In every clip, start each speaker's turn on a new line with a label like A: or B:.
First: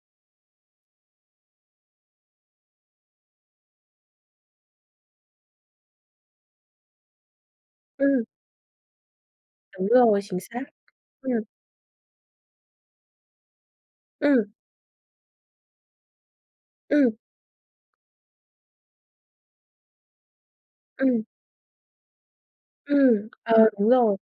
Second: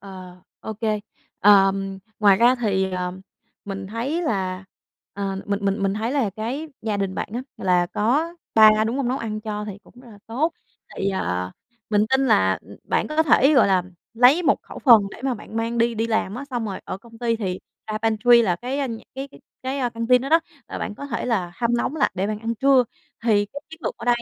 A: Ờ, ô kê. Ờm, ngoài ra thì, ờm, mình thấy là, ờm, mình mình mình thấy là cái gia đình bạn á là
B: Ừm.
A: có ba, đúng hông? Nấu ăn cho thì
B: Đúng
A: cũng rất là
B: rồi, chính
A: tốt.
B: xác.
A: Thì,
B: Ừm.
A: à, mình tin là, ừm, bạn có thể, gọi là, lấy
B: Ừm.
A: một khẩu phần để mà bạn mang đi đi làm á, xong rồi ở
B: Ừm.
A: công ty thì ra pantry là cái, a, nh cái cái cái, a, căn tin đó đó, là bạn có
B: Ừm.
A: thể là hâm nóng lại để bạn ăn trưa.
B: Ừm,
A: Thì
B: ờ,
A: cái chiến
B: đúng
A: lược ở
B: rồi.
A: đây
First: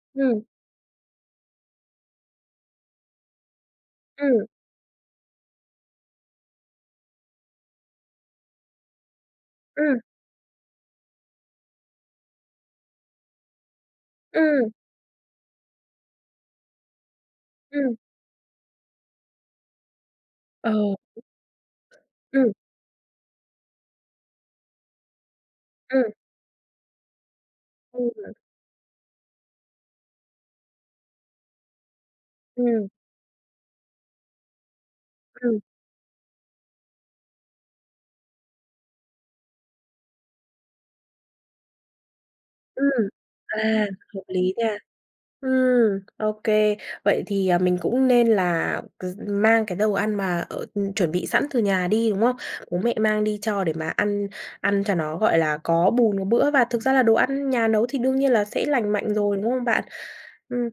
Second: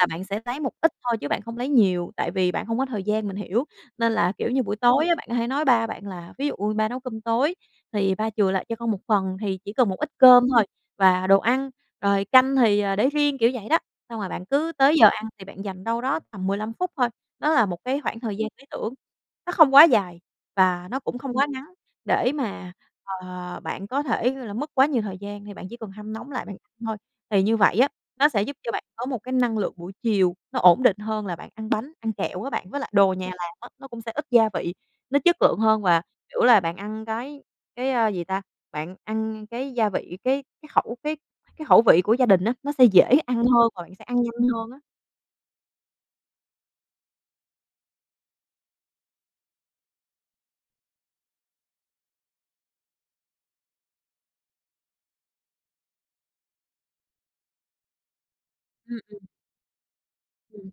A: là bạn
B: Ừm.
A: sẽ lấy một ít thôi chứ bạn không lấy nhiều, tại vì bạn không có thời gian, mình hiểu. Nên là,
B: Ừm.
A: kiểu như, buổi tối á, bạn có thể nói ba bạn là "Ví dụ ba nấu cơm tối thì ba chừa lại cho con 1 phần. Thì chỉ cần một
B: Ừm.
A: ít cơm thôi và đồ ăn, rồi canh thì, à, để riêng", kiểu vậy đó. Xong rồi bạn
B: Ừm.
A: cứ tới giờ ăn thì bạn dành đâu đó tầm 15 phút thôi, đó là một
B: Ừm.
A: cái khoảng thời gian lý tưởng, nó không quá dài
B: Ờ.
A: và nó cũng không quá ngắn, để
B: Ừm.
A: mà, ờ, bạn có thể, gọi là, mất quá nhiều thời gian thì bạn chỉ cần
B: Ừm.
A: hâm nóng lại bạn thôi. Thì như vậy á, nó
B: Ừm.
A: sẽ giúp cho bạn có một cái năng lượng buổi chiều nó ổn định hơn là bạn ăn bánh, ăn kẹo á bạn. Với
B: Ừm.
A: lại đồ nhà làm á, nó cũng sẽ ít gia vị, nó chất lượng
B: Ừm.
A: hơn và, kiểu là, bạn ăn cái cái, ơ, gì ta? Bạn ăn cái gia vị, cái cái khẩu cái cái khẩu vị của gia đình á, nó sẽ dễ
B: Ừm.
A: ăn hơn
B: À,
A: rồi sẽ ăn
B: hợp
A: nhanh
B: lý
A: hơn
B: nha.
A: á.
B: Ừm, ô kê, vậy thì, ờ, mình cũng nên là c mang cái đồ ăn mà ở chuẩn bị sẵn từ nhà đi, đúng không? Bố mẹ mang đi cho để mà ăn ăn cho nó, gọi là, có bùn có bữa và thực ra là đồ ăn nhà nấu thì đương nhiên là sẽ lành
A: Ừm,
B: mạnh
A: ừm.
B: rồi, đúng không bạn? Ừm.
A: Ừm.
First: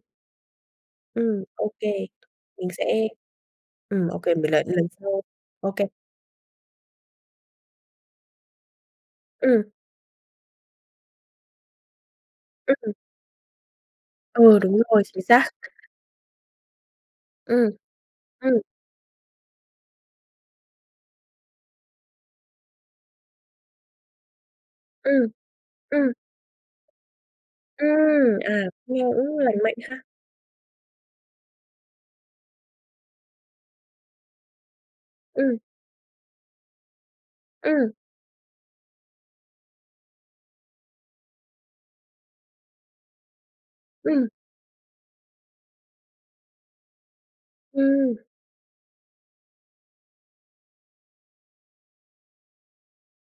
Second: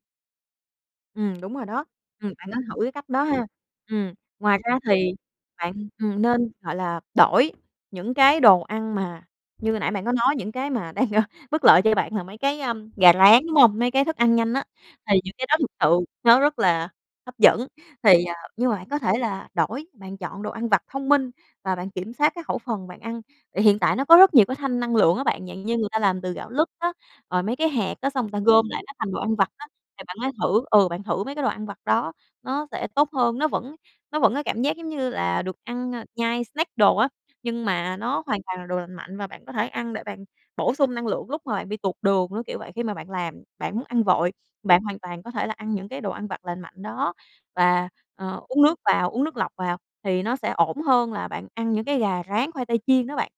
A: Ừm,
B: Ừm,
A: đúng rồi
B: ô
A: đó.
B: kê,
A: Ừm, bạn nên
B: mình
A: thử cái
B: sẽ
A: cách đó ha.
B: ừm,
A: Ừm,
B: ô kê mình
A: ngoài
B: đợi
A: ra
B: lần
A: thì
B: sau. Ô
A: bạn,
B: kê.
A: ừm, nên, gọi là, đổi những cái đồ ăn mà
B: Ừm.
A: như nãy bạn có nói, những cái mà đang, ơ, bất lợi cho bạn là mấy cái,
B: Ưm,
A: ưm,
B: ừm.
A: gà rán, đúng hông? Mấy cái thức ăn nhanh
B: Ừ,
A: á,
B: đúng rồi,
A: thì
B: chính
A: những cái
B: xác.
A: đó thực sự nó rất là hấp dẫn,
B: Ừm,
A: thì, à
B: ừm.
A: nhưng mà bạn có thể là đổi, bạn chọn đồ ăn vặt thông minh và bạn kiểm soát cái khẩu phần bạn ăn. Thì hiện tại nó có rất nhiều cái thanh năng lượng á
B: Ừm,
A: bạn, dạng như người ta
B: ừm.
A: làm từ gạo lứt á, rồi mấy cái hạt á, xong người
B: Ừm,
A: ta
B: à,
A: gom lại nó
B: nghe
A: thành đồ ăn
B: cũng
A: vặt
B: lành
A: á,
B: mạnh ha.
A: thì bạn hãy thử ừ, bạn thử mấy cái đồ ăn vặt đó nó sẽ tốt hơn. Nó vẫn nó vẫn có cảm giác giống như là được
B: Ừm.
A: ăn, a, nhai snack đồ á, nhưng
B: Ừm.
A: mà nó hoàn toàn là đồ lành mạnh và bạn có thể ăn để bạn bổ sung năng lượng lúc mà bạn bị tụt đường, nó kiểu vậy. Khi mà bạn làm bạn muốn ăn
B: Ừm.
A: vội, bạn hoàn toàn có thể là ăn những cái đồ ăn vặt lành mạnh đó và,
B: Ừm.
A: ờ, uống nước vào uống nước lọc vào thì nó sẽ ổn hơn là bạn ăn những cái gà rán, khoai tây chiên đó bạn.